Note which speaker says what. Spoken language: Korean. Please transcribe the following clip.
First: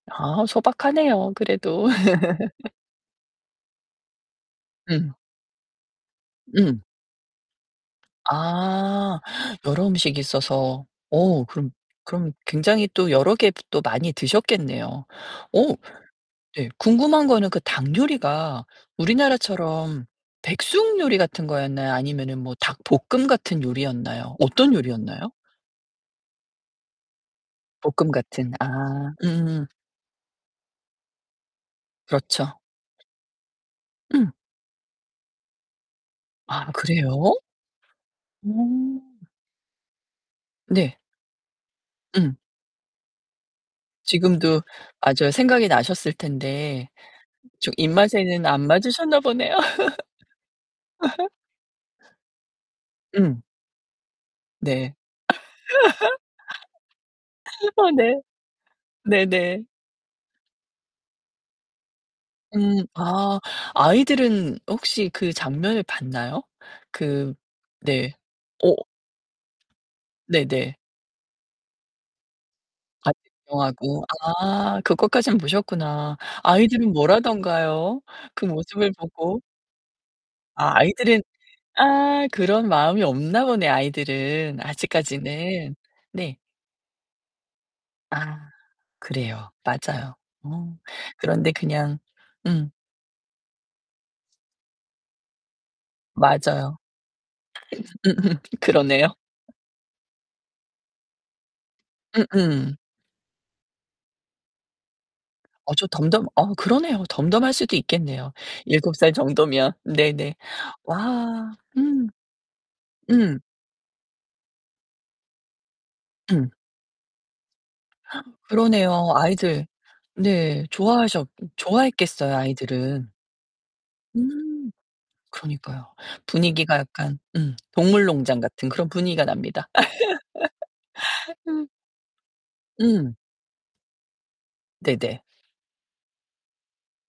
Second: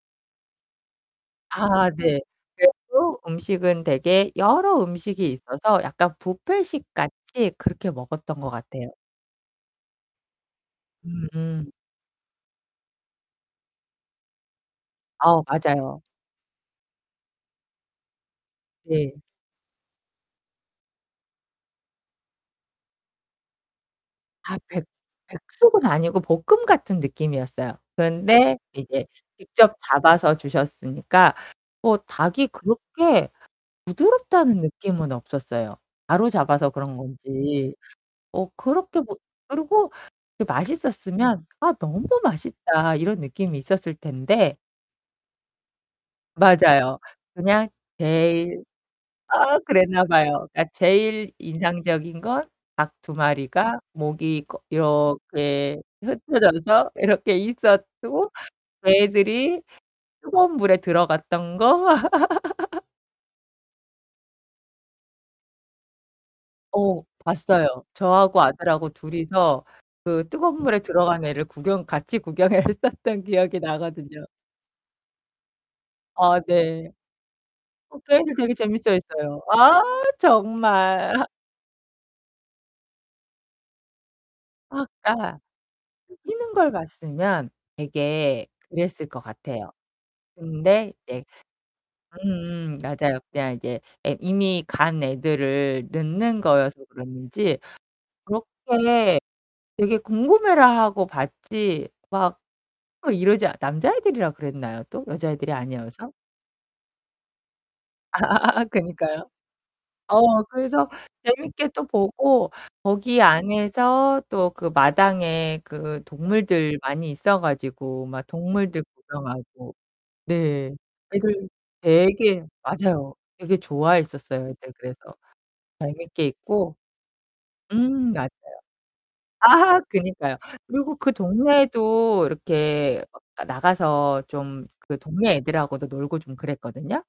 Speaker 1: 아, 소박하네요, 그래도.
Speaker 2: 아 네. 외국 음식은 되게 여러
Speaker 1: 음.
Speaker 2: 음식이 있어서 약간
Speaker 1: 음.
Speaker 2: 뷔페식같이 그렇게 먹었던 것 같아요.
Speaker 1: 아 여러 음식이 있어서. 오
Speaker 2: 음음.
Speaker 1: 그럼, 그럼 굉장히 또 여러 개 또 많이 드셨겠네요.
Speaker 2: 아,
Speaker 1: 오
Speaker 2: 맞아요.
Speaker 1: 네 궁금한 거는 그 닭 요리가
Speaker 2: 네.
Speaker 1: 우리나라처럼 백숙 요리 같은 거였나요 아니면은 뭐 닭볶음 같은 요리였나요?
Speaker 2: 아
Speaker 1: 어떤
Speaker 2: 백
Speaker 1: 요리였나요?
Speaker 2: 백숙은 아니고 볶음 같은 느낌이었어요.
Speaker 1: 볶음 같은.
Speaker 2: 그런데 이제
Speaker 1: 아 음음.
Speaker 2: 직접 잡아서 주셨으니까 뭐 닭이
Speaker 1: 그렇죠.
Speaker 2: 그렇게
Speaker 1: 음.
Speaker 2: 부드럽다는 느낌은 없었어요. 바로 잡아서
Speaker 1: 아
Speaker 2: 그런
Speaker 1: 그래요?
Speaker 2: 건지.
Speaker 1: 어.
Speaker 2: 어 그렇게 뭐 그리고 그게
Speaker 1: 네.
Speaker 2: 맛있었으면 '아 너무
Speaker 1: 음.
Speaker 2: 맛있다.' 이런 느낌이 있었을 텐데
Speaker 1: 지금도 맞아요 생각이 나셨을 텐데
Speaker 2: 맞아요. 그냥
Speaker 1: 좀 입맛에는
Speaker 2: 제일
Speaker 1: 안 맞으셨나 보네요.
Speaker 2: 아 그랬나 봐요. 그러니까 제일 인상적인 건 닭 2
Speaker 1: 음.
Speaker 2: 마리가 목이 꺼
Speaker 1: 네.
Speaker 2: 이렇게 흩어져서 이렇게
Speaker 1: 어 네.
Speaker 2: 있었고 그 애들이
Speaker 1: 네네.
Speaker 2: 뜨거운 물에 들어갔던 거?
Speaker 1: 음 아 아이들은 혹시 그 장면을 봤나요?
Speaker 2: 어,
Speaker 1: 그
Speaker 2: 봤어요.
Speaker 1: 네.
Speaker 2: 저하고
Speaker 1: 어
Speaker 2: 아들하고 둘이서 그 뜨거운
Speaker 1: 네네.
Speaker 2: 물에 들어간 애를 구경 같이 구경을
Speaker 1: 같이
Speaker 2: 했었던 기억이
Speaker 1: 구경하고.
Speaker 2: 나거든요.
Speaker 1: 아 그것까진 보셨구나.
Speaker 2: 어 네.
Speaker 1: 아이들은
Speaker 2: 어
Speaker 1: 뭐라던가요?
Speaker 2: 걔네들
Speaker 1: 그
Speaker 2: 되게 재밌어
Speaker 1: 모습을
Speaker 2: 했어요.
Speaker 1: 보고.
Speaker 2: 아
Speaker 1: 아
Speaker 2: 정말
Speaker 1: 아이들은
Speaker 2: 하
Speaker 1: 아 그런 마음이 없나 보네, 아이들은
Speaker 2: 아 그니까
Speaker 1: 아직까지는.
Speaker 2: 그
Speaker 1: 네.
Speaker 2: 뛰는 걸 봤으면 되게
Speaker 1: 아.
Speaker 2: 그랬을 것
Speaker 1: 그래요.
Speaker 2: 같아요.
Speaker 1: 맞아요. 어.
Speaker 2: 근데 이제
Speaker 1: 그런데 그냥 음.
Speaker 2: 음 맞아요. 그냥 이제 애 이미 간 애들을 넣는
Speaker 1: 맞아요.
Speaker 2: 거여서 그랬는지
Speaker 1: 음음 그러네요.
Speaker 2: 그렇게 되게 궁금해라 하고 봤지 막
Speaker 1: 음음.
Speaker 2: 막 이러지 남자애들이라 그랬나요? 또 여자애들이
Speaker 1: 어 저
Speaker 2: 아니어서?
Speaker 1: 덤덤 어 그러네요. 덤덤할 수도
Speaker 2: 아
Speaker 1: 있겠네요. 7 살
Speaker 2: 그니까요.
Speaker 1: 정도면. 네네.
Speaker 2: 어 그래서
Speaker 1: 와,
Speaker 2: 재밌게 또
Speaker 1: 음.
Speaker 2: 보고 거기
Speaker 1: 음.
Speaker 2: 안에서 또 그 마당에 그
Speaker 1: 음.
Speaker 2: 동물들 많이 있어 가지고 막 동물들
Speaker 1: 그러네요. 아이들
Speaker 2: 구경하고
Speaker 1: 네,
Speaker 2: 네.
Speaker 1: 좋아하셨
Speaker 2: 애들
Speaker 1: 좋아했겠어요,
Speaker 2: 되게
Speaker 1: 아이들은.
Speaker 2: 맞아요. 되게 좋아했었어요.
Speaker 1: 음.
Speaker 2: 이제 그래서
Speaker 1: 그러니까요.
Speaker 2: 재밌게 있고
Speaker 1: 분위기가 약간 음 동물
Speaker 2: 음 맞아요.
Speaker 1: 농장 같은 그런 분위기가 납니다.
Speaker 2: 아 그니까요. 그리고 그
Speaker 1: 음.
Speaker 2: 동네에도 이렇게
Speaker 1: 음.
Speaker 2: 그 나가서 좀 그
Speaker 1: 네네.
Speaker 2: 동네 애들하고도 놀고 좀 그랬거든요?